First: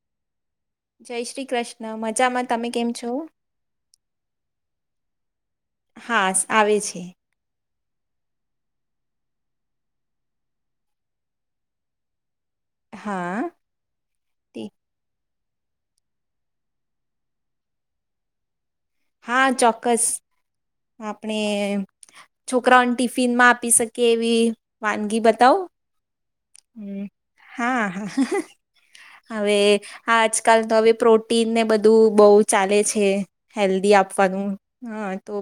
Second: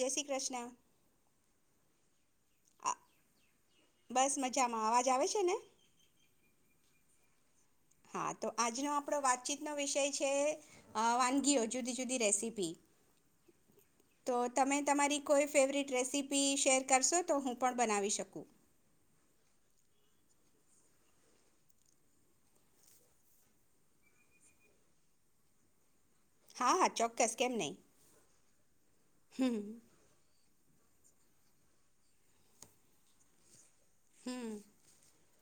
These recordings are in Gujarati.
જય શ્રી કૃષ્ણ. જય શ્રી કૃષ્ણ મજા મત તમે કેમ છો? કેમાં અવાજ આવે છે ને હા આવે છે. હા તો આજનો આપડો વાતચીતનોો વિષય છે વાનગીઓ જુદી જુદી રેસીપી હા તો તે તમે તમારી કોઈ ફેવરિટ રેસીપી શેર કરશો તો હું પણ બનાવી શકું. હા ચોક્કસ આપણે છોકરાઓને ટિફિનમાં આપી શકીએ એવી વાનગી બતાવો. હા હા હમ ચોક્કસ કેમ નહીં હા હા હમ હવે આજ. આજકાલ તો હવે પ્રોટીન ને બધું બહુ ચાલે છે. હેલ્ધી આપવાનું હમ હ. તો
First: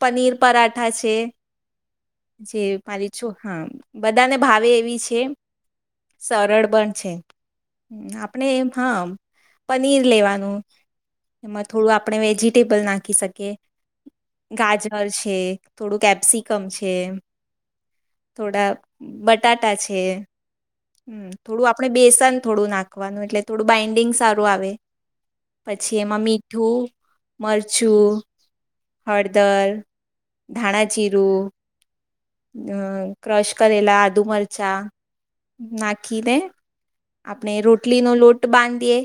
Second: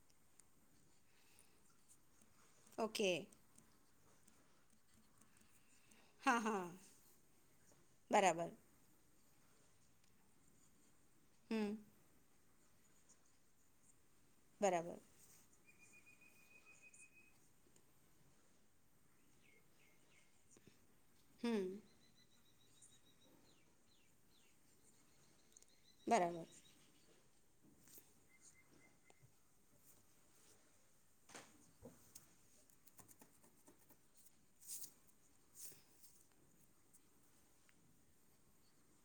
પનીર પરાઠા છે. જે પી ઓકે છો હા. બધા ને ભાવે એવી છ છે. હા હા સરળ પણ છે, બરાબર આપણે એમ હા. પનીર લેવાનું. હમ એમાં થોડું આપણે વેજી ટેબલ નાખી શકીએ બરાબર ગાજનર છે થોડું કેપ્સિકમ છે, થોડા બટાટા છે. છે. હમ થોડું આપડે બેસન થોડું નાખવાનું એટલે થોડું બાઈન્ડિંગ સારું આવે. પછી એમાં બરાબર મીઠું મરચું, હળદર, ધાણા ચિરું, અહ ક્રશ કરેલા આદુ મર ચા નાખીને આપણે રોટલીનો લોટ બાંધીએ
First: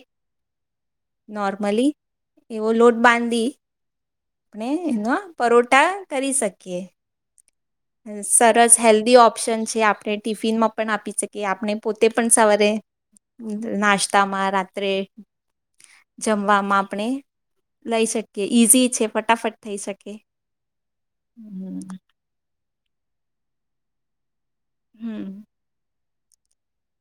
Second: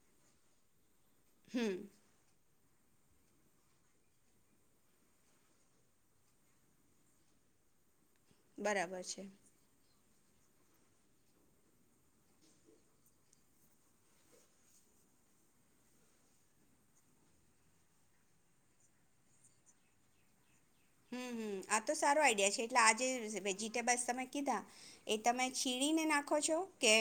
હમ નોર્મલી એવો લોટ બાંધી આપણે એના પરોઠા કરી શકીએ. સરસ બરાબર હેલ્ધી છે ઓપ્શન છે આપણે. ટિફિનમાં પણ આપી શકીએ આપણે પોતે પણ સવારે નાસ્તામાં, રાત્રે જમવામાં આપણે લઈ શકીએ ઈઝી છે ફટાફટ થઈ શકે. હમ્મ-હમ્મ આ તો હમ સારો આઈડિયા છે. [unintelligible] વેજીટેબલ્સ તમે કીધા એ તમે છીણીને નાખ ખો છો કે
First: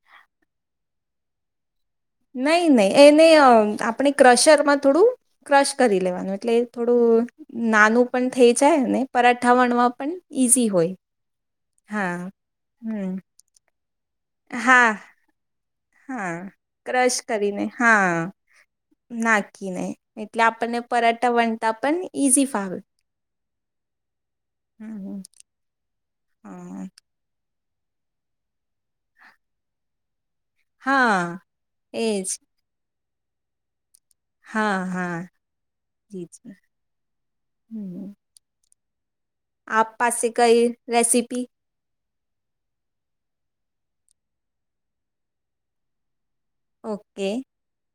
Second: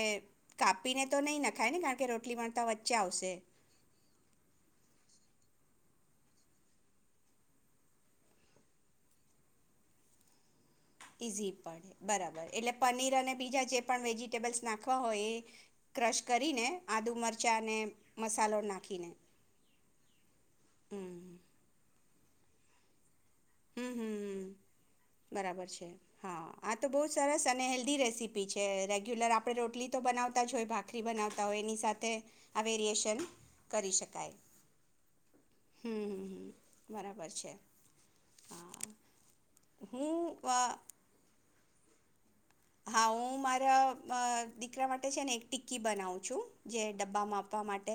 કાપીને તો નહીં નાખાય ને કારણ કે રોટલી વણતા નહીં નહીં વચ્ચે એને આવશે અહ આપણે ક્રશરમાં થોડું ક્રશ કરી લેવાનું એટલે થોડું નાનું પણ થઈ જાય અને પરાઠા વણવા પણ ઈઝી હોય. ઈઝી પડે હા બરાબર એટલે પનીર હમ અને બીજા જે પણ વેજીટેબલ્સ હા, નાખવા હોય એ ક્રશ હા કરીને આદુ ક્રશ કરીને મરચાં અને હા મસાલો નાખીને નાખીને એટલે આપણને પરાઠા હમ વણતા પણ ઇઝી ફાવે. હમ્મ-હમ્મ-હમ્મ. હમ હમ ઝી રેસીપી છે રેગ્યુલર આપણે રોટલી તો બનાવ તા જ હોય ભાખરી હા બનાવતા હોય એની સાથે એજ [unintelligible] ને કરી શકી. હા હા જી હમ્મ-હમ્મ જી બરાબર છે હમ હા. આપ પાસે હું અ કઈ રેસીપી? હા, હું મારા અ દીકરા માટે છે ને એક ટિક્કી બનાવું છું. જે ઓકે ડબ્બામાં આપવા માટે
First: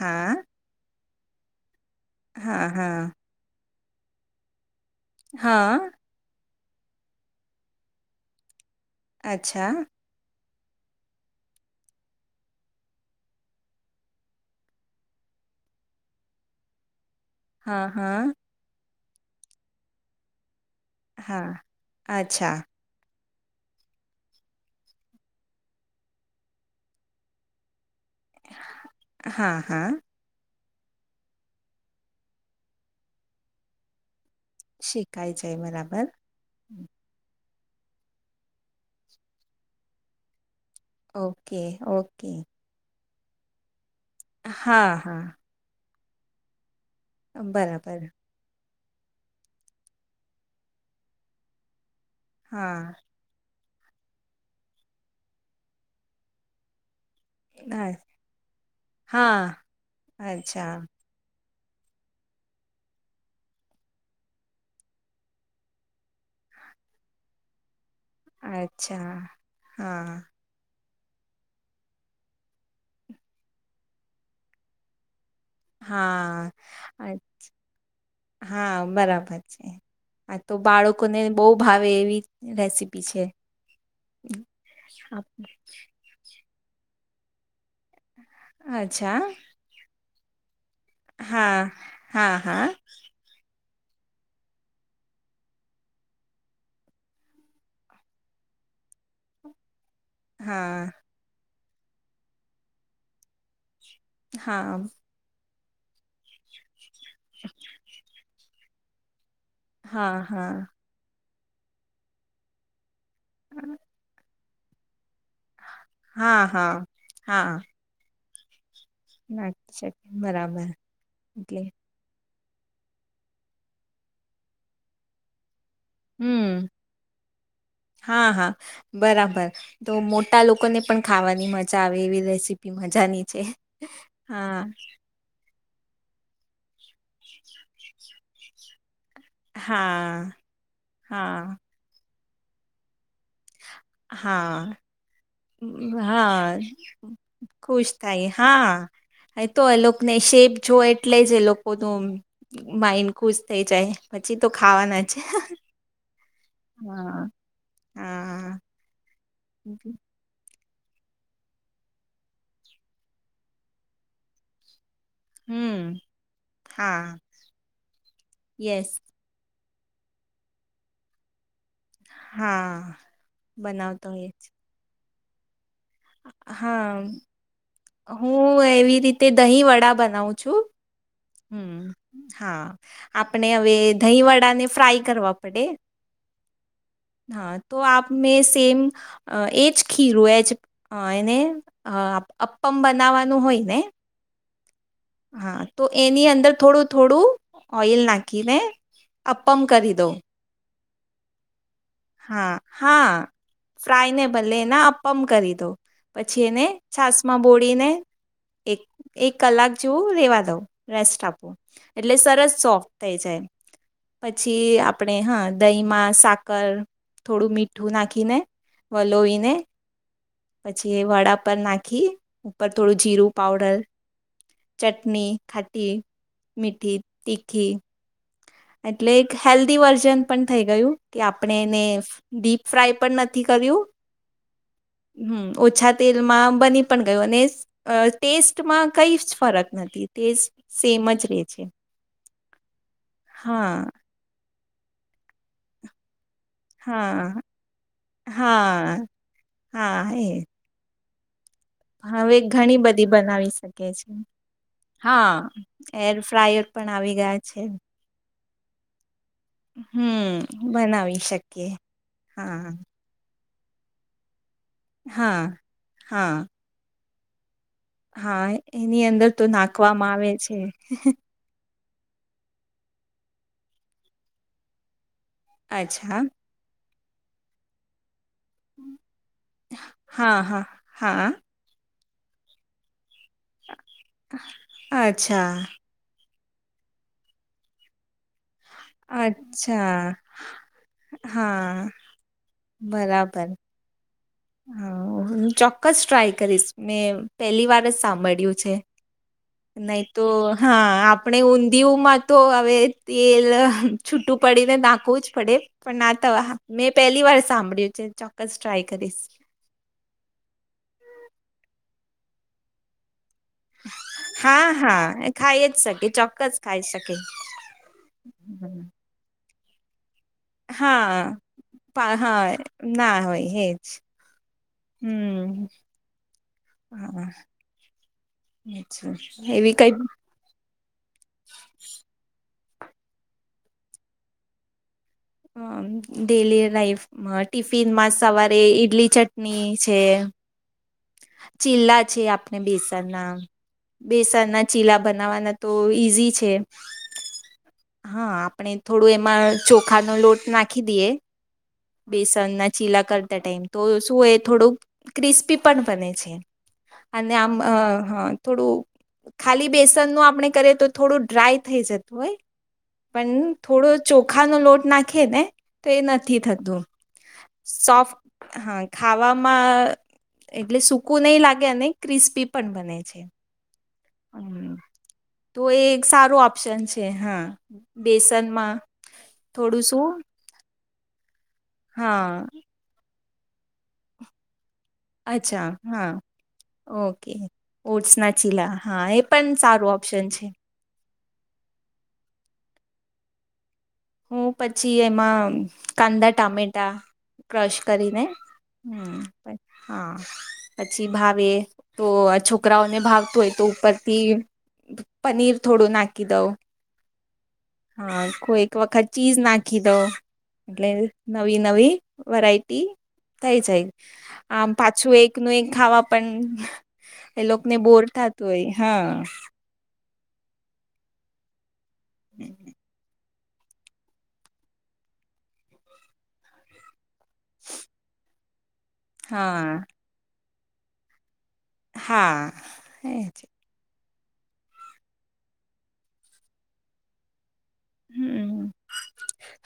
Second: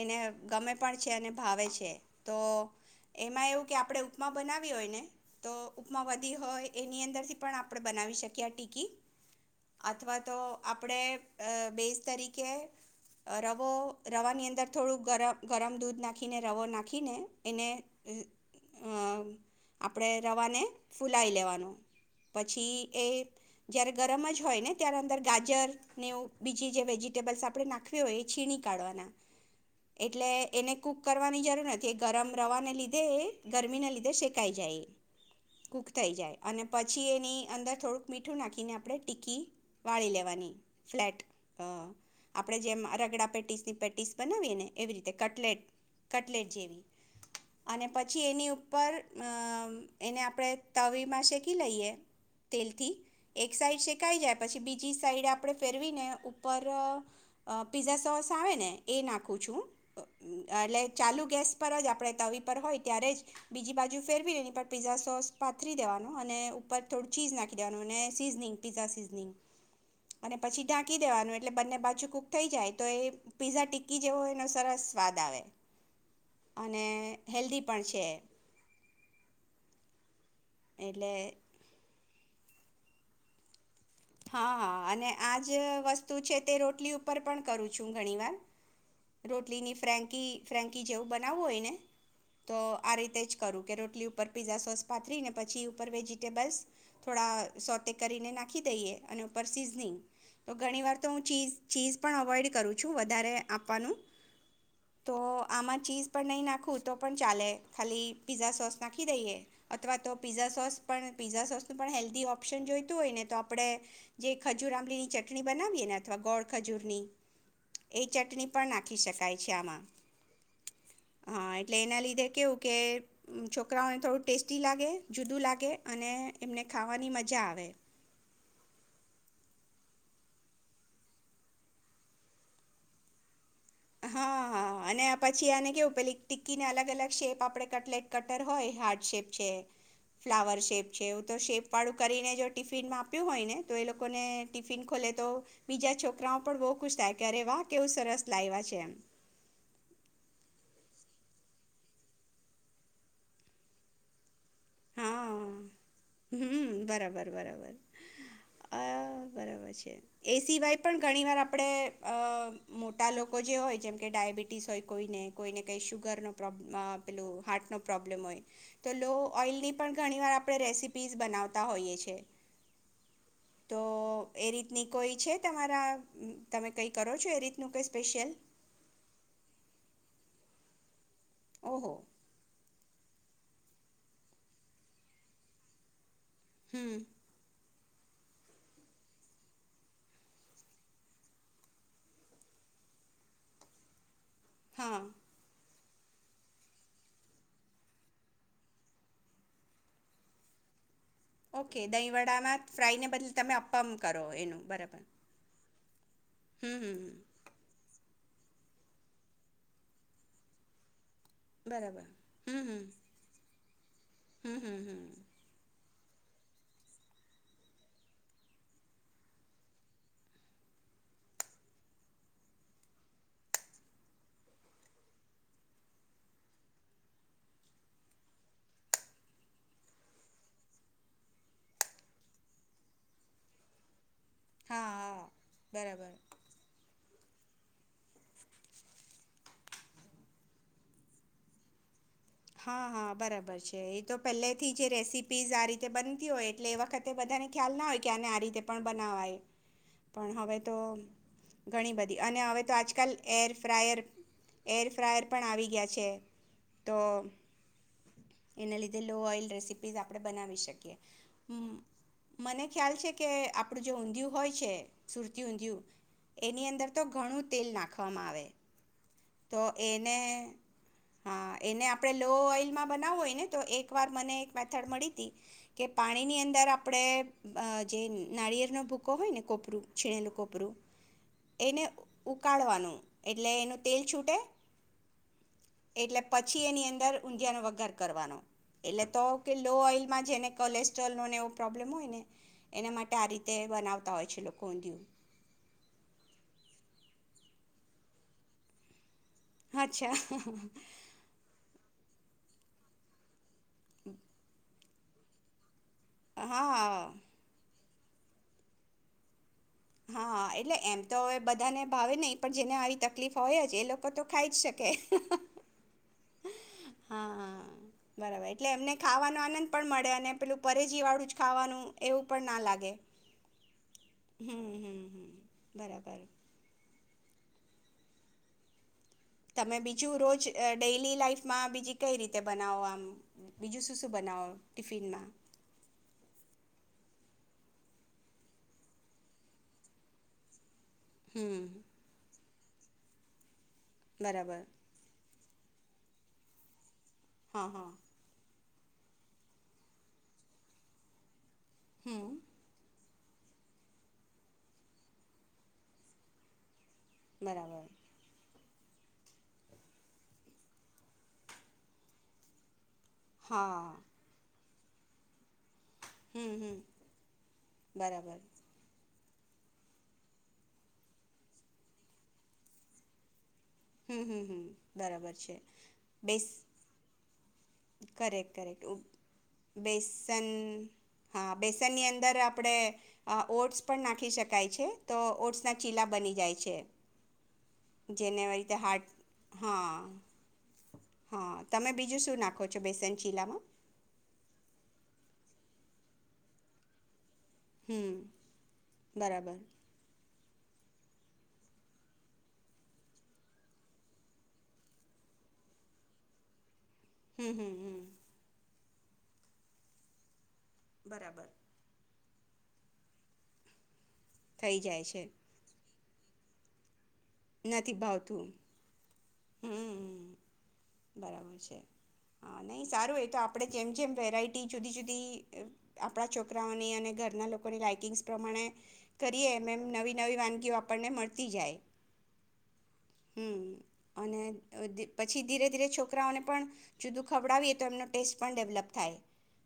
એને ગમે પણ છેને ભાવે છે. તો હા હા એમાં એવું કે આપડે ઉપમા બના વી હોયને તો હા ઉપમા વધી હોય એની અંદરથી પણ આપણે બનાવી શકીએ આ ટીકી. અચ્છા અથવા તો આપણે અ બેઝ તરીકે રવો રવાની અંદર થોડું ગર ગરમ દૂધ નાખીને રવો નાંખીને એને હા હા હં આપણે રવાને ફૂલાઈ હા લેવાનો અચ્છા પછી એ જયારે ગરમ જ હોય ને ત્યારે અંદર ગાજર ને એવું બીજી જે વેજીિટેબલ્સ આપડે નાખ વી હોય એ છીણી કાઢવાના હા હા એટલે એને કૂક કરવાની જરૂર નથી, એ ગરમ રવાને લીધે એ ગરમીને લીધે શે કાય જાય એ, શીખાય જાય કૂક બરાબર થઈ જાય અને પછી એની અંદર થોડુક મીઠ મીઠું નાખીને આપણે ટીકી વાળી લેવાની ફ્લેટ ઓકે અ ઓકે આપણેે જેમ રગડા પટીસથી પટીસ બનાવીએને એવી હા રીતે હા કટલેટ કટલેટ જેવી અને બરાબર પછી એની ઉપર એને આપણે તવીમાં શેકી લઈએ. તેલથી હા એક સાઈડ શેકાઈ જાય પછી બીજી સાઈડ આપડણે ફેરવી ને ઉપર હા પિઝા સોસ આવે ને એ નાખું હા છું અચ્છા એટલે ચાલુ ગેસ પર જ આપળે તવી પર હોય ત્યારે જ બીજી બાજુ ફેરવી એની પર પીઝા સોસ પાથરી દેવાનો અને ઉપર થોડું ચીઝ નાખી દેવાનું અને સિઝનીંગ પીઝા અચ્છા સિઝનીંગ હા અને પછી ઢાંકી દેવાનું એટલે બંને બાજુ કુક થઈ જાય તો એ પીઝા ટિક્કી જેવો એનો સરસ સ્વાદ આવે. હા અને [unintelligible] હેલ્ધી પણ છે એ. હા બરાબર છે, [unintelligible] તો એટલે બાળકોને બો ભાવે એવી રેસીપી છે. હા હા અને આજ વસ્તુ છે તે રોટલી ઉપર પણ કરું છું ઘણી વાર, અચ્છા રોટલીની ફ્ર્રેન્કી ફ્રેન્કી જેવું બનાવવું હોય હા ને હા તો, હા આ રીતે જ કરું. કે રોટલી ઉપર પીઝા સોસ પાથરી ને, પછી ઉપર વેજીટેબલ્સ થોડા સોતે કરીને નાખી દઈએ અને ઉપર સિઝનિંગ. તો ઘણી હા વાર તો હું ચીજ ચીઝ પણ અવોઈડ કરું છું, વધારે આપ આપનું, હા તો આમાં, ચીઝ પણ નહીં નાખું તો પણ ચાલે, ખાલી પીઝા સોસ [unintelligible] દઈએ અથવા, તો હા પીઝા હા સોસ પણ પીઝા સોસનું, પણ હેલ્ધી ઓપ્શન [unintelligible] [unintelligible] હોય, ને તો આપળે જે ખજુર આમબલી ની ચ [unintelligible] બનાવીએ અથવા હા ગોડ ખજૂર હા ની, હા એ. ચટણી પણ નાખ. નાખી શકે, બરાબર હા એટલે એના લીધે કેવું કે, અમ છોકરાઓને થોડું ટેસ્ટી લાગે, જુદું લાગે અને એમને હમ ખાવાની, મજા આવે. હા હા બરાબર, તો મોટા લોકોને પણ ખાવાની મજા આવે, એવી રેસીપી મજાની છે. હા-હા, હા અને આ પછી આને કેવું પેલી, ટિકિને અલગ અલગ-અલગ શેપ આપળે કટલેટ કટર હોય, હોટ શેપ છે હા ફ્વર છે, હા એ શેપ વાળું કરીને. જો, ટિફિનમાં આપ્યું હોયને, તો એ લોકોને હા ટીફિન ખોલે તો બીજા, છોકરાંઓ હા પણ બહુ ખુશ થાય, કે અરે વાહ, કેવું ખુશ સરસ થાય લાયવા છે. એમ હા, તો એ લોકને શેપ જોય. એટલે જે, લોકોનું માઇન્ડ ખુશ થઈ જાય, પછી તો ખાવાના જ છે, હ. હં બરાબર, બરાબર, હા બરાબર છે, એ સિવાય પણ ઘણી વાર આપણે, મોટા લોકો જે હોય, જેમ કે ઘણી વાર ડાયાબિટીસ હોય કોઈને, કોઈને કંઈ હમ શુગરનો પ્રો્ હા અં પેલું હાર્ટનો પ્રોબ્લેમ હોય, યસ તો લો ઓઈલની પણ ઘણી, વાર આપણે રેસીપી પીઝ, બનાવતા તા હોઈએ છે, હા તો બનાવતો હોય એ જ રીતની કોઈ છે, તમારે હા, કંઈ સ્પેશિયલ હું એવી રીતે દહીં વડા બનાવું છું. હમ, ઓહો હા. આપણે, હવે દહીંવડાને ફ્રાય કરવા પડે હમ. હા તો આપ મેં સેમ અં એ જ, ખીરું એજ એને અં અપ્પ અપ્પમ, બનાવવાનું હોય, ને હા હા. તો એની અંદર થોડું થોડું, ઓઇલ નાખીને અપ્પમ કરી દઉં. ઓકે, દહીંવડામાં હા ફ્રાયને બદલે તમે અપ્પમ કરો ફ્રાયને ભલે એનું, એના બરાબર. અપમ કરી દો પછી, એને હમ હમ હમ છાસમાં બોળીને. એક, એક કલાક જોવું રેવા દઉં, રેસ્ટ. આપું, બરાબર એટલે સરસ હમ હમ સોફ્ટ થઈ જાય. હમ પછી, હમ હમ આપણે હા દહીં માં સાકર. થોડું મીઠું નાખીને, વલોવીને પછી એ વડા પર નાખી, ઉપર થોડું જીરું પાવડર, ચટની, ખાટી, મીઠી, તીખી, એટલે એક હેલ્ધી વર્ઝન પણ થઈ ગયું, કે આપણે. અને એને, ડીપ ફ્રાય પણ નથી કર્યું. હા હા હં, ઓછા બરાબર તેલમાં બની પણ. ગું અને ટેસ્ટમાં કઈ જ ફરક નથી ટેસ્ટ સેમ જ રે છે હા, હા, બરાબર છે, હા એ તો પહેલે. થી, જે રેસીપીઝ આ રીતે બન. ની હોય, એટલે એ વખતે હા બધાને ખ્યાલ ના હોય કે આને આ રીતે પણ હા બનાવાય, હા એ પણ હવે તો. ઘણી બધી હવે અને તો ઘણી બધી આજકાલ એર બનાવી શકે ફ્રાયર છે, એર ફ્રાયર હા, પણ આવી ગયા છે એર ફ્રાયર પણ આવી ગયા. છે. એના લીધે. લો ઓઈલ રેસીપીસ આપડે બનાવી હમ શકીએ, બનાવી શકીએ હમ્મ, મને હા ખ્યાલ છે, કે આ આપડું જો, ઊંધયું હોય. છે, સુરતી હા ઊંધિયું, હા એની અંદર. તો, ઘડા. હા, એની અંદર તો નાખવામાં આવે છે. હા એને આપણે લો ઓઈલમાં બનાવું હોય, ને તો એકવાર મને એક મેથડ મળી થી કે અચ્છા પાણી ની અંદર આપ આપણે અહ જે નારિયળનો ભૂકો હોય, ને કોપરું, છીણેલું હા હા કોપરું હા એને ઉકાળવાનું. એટલે એનું તેલ છૂટે. અચ્છા એટલે પછી એની દર ઊંધિયાનો વગાર કરવાનો. એટલે તો કે લો અચ્છા ઓઈલમાં જેને કોલેસ્ટ્રોલનોને એવો પ્રોબ્લેમ હા હોય ને, એના માટે આ રીતે બરાબર બનાવ હા, હું ચોક્કસ ટ્રાય કરીશ ને પેલી વાર જ સાંભળ્યું છે. નહી અચ્છા તો હા આપણે ઊંધિયુંમાં તો હવે તેલ અહ છુટું પડીને ના હોવું જ પડે. પણ નાતા હા, મેં પહેલી વાર સાંભળ્યું. ચ-ચોક્કસ ટ્રાય કરીશ. હા, એટલે એમ તો હવે બધાને ભાવે નહીં પણ જેને આવી તકલીફ હોયજ એ લોકો તો ખાઈજ હા શકે. હા એ ખાઈ જ શકે ચોક્કસ ખાઈ શકે હા, બરાબર એટલે હમ. એમને ખાવાનો આનંદ પણ મળે અને પેલું પરેજીવાળું જ હા, ખાવાનું પા એવું પણ હા ના લાગે ના હોય હેજ. હમ હમ હમ હમ્મ, બરાબર હાવા. હમ્મ. તમે બીજું રોજ અહ ડેલી લાઈફમાં બીજી કઈ રીતે બનાવો આમ, બીજું શું-શું બનાવો ટિફિનમાં? અ ડેલી લાઈફમાં ટિફિનમાં સવારે ઈડલી ચટની છે. હમ ચિલ્લા છે આપ ને બેસનના બરાબર બેસનના ચીલા બનાવાના તો ઈઝી છે. હા હા. આપણે થોડું એમાં ચોખાનો લોટ નાખી દીએ. હમ બેસનના ચીલા કર તા ટાઈમ, તો શું એ થોડું ક્રિસ્પી પણ બને છે. અને આમ બરાબર હહ થોડું ખાલી બેસનનું આપણે કરીએ તો થોડું ડ્રાય થઈ જતું હોય પન થોડો હા ચોખાનો લોટ નાખીએ ને તો એ નથી હમ થતું. હમ સોફ્ટ, બરાબર હા ખાવા માં એટલે સૂકું નહીં લાગે અને ક્રિસ્પી પન બને છે. હમ્મ-હમ્મ-હમ્મ, હમ બરાબર છે. તો એ એક બેસ, સારું ઓપ્શન છે હા કરેક્ટ, બેસનમાં કરેક્ટ ઉ થોડું શું બેસન હા બેસનની હા અંદર આપણે અ ઓટ્સ પણ નાખી શકાય છે. તો અચ્છા. ઓટ્સના ચીલા હા બની જાય છે ઓકે, ઓટ્સના જેને ચીલા રીતે હા, હાર્ટ એ પન હા સારું ઓપ્શન છે. હા. તમે બીજું શું નાખો છો બેસન ચીલામાં? હું પછી એમાં કાંદા, ટામેટા ક્રશ હમ કરીને, હમ્મ, બરાબર હા. પછી ભાવે તો આ છોકરાઓને ભાવતું હોય તો ઉપરથી પનીર થોડું નાખી દઉં. હમ હમ હમ હા કોઈક ક વખત ચીઝ નાખી દઉં. એટલે બરાબર નવી નવી વેરાયટી થઈ જાય. આમ થઈ જાય પાછું છે એકનું એક ખાવા પન એ લોકને નથી બોર ભાવતું થાતું હોય હહ હમ બરાબર છે. હહ નહીં સારું એ તો આપ આપણે જેમ જેમ વેરાયટી જુદી-જુદી આપણા છોકરાઓની અને ઘર ના લોકોની લાઈકિંગસ પ્રમાણે કરીએ હા એમ એમ નવી નવી વાન ગીઓ આપણને મળ હા એ. હમ અને અહ પછી ધીરે ધીરે છોકરાઓને પણ જુદું ખવડાવીએ તો એમનો ટેસ્ટ પણ હમ ડેવલપ થાય,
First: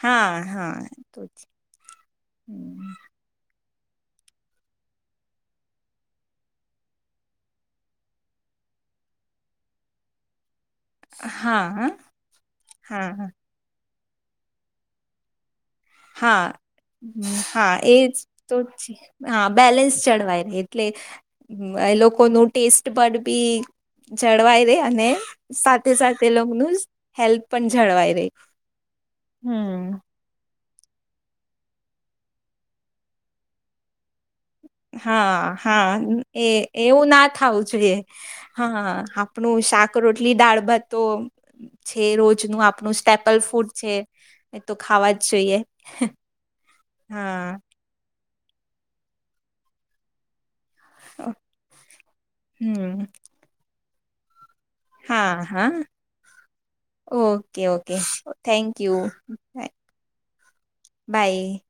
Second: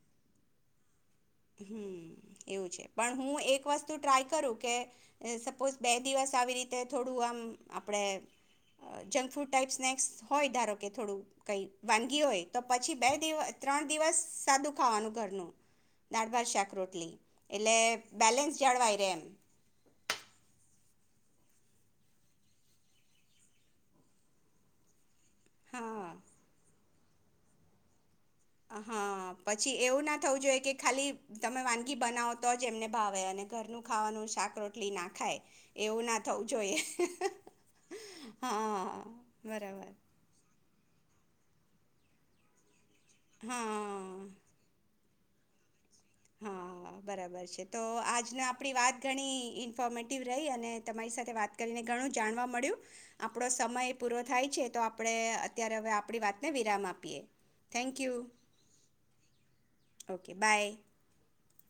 હા હા તો જ હમ્મ એવું છે, હમ પણ હું એક વસ તુ ટ્રાય કરું કે સપોઝ બે દિવસ આવી રીતે થોડું આમ આપડે જંગફૂડ ટાઈપ સ્નેક્સ હોય ધારો કે થોડું કઈ હા વાનગી હોય, તો પછી બે હા દિવ ત્રણ દિવસ સાદું ખાવાનું ઘરનું. દાળ હા, ભાત શાક રોટલી હા, એટલે એજ તો બેલેન્સ જળવાય રહે એમ હા બેલેન્સ જડવાય રે એટલે એ લોકોનું ટેસ્ટ પણ બી જળવાય રે અને સાથે હા સાથે એ લોકનું ઝ હેલ્થ પન જળવાઈ રેય. હાં પછી એવું ના થવું જોઈએ કે ખાલી તમે વાનગી બનાવો તો જ એમને ભાવે અને ઘરનું ખાવાનું શાક રોટલી ના ખાય હાં, હાં, એવું ના થવું એ જોઈએ એવું ના થાવું જોઈએ, હા હાં આપણું બરાબર શાક-રોટલી દાળ-ભાત તો છે, રોજનું આપણું સ્ ટેપલ ફૂડ છે, એ તો ખાવા જ જોઈએ. હં, બરાબર હા છે, તો આજના આપણી વાત ઘણી ઇન્ફોર્મેટિવ રહી અ ને તમારી સાથે વાત કરીને ઘણું જાણવા મળ્યું, હમ્મ આપણો સમય પૂરો થાય છે. તો આપણે હા હા અત્યારે હવે આપણી વાતને વિરામ આપીએ okay okay thank you thank you okay bye. By.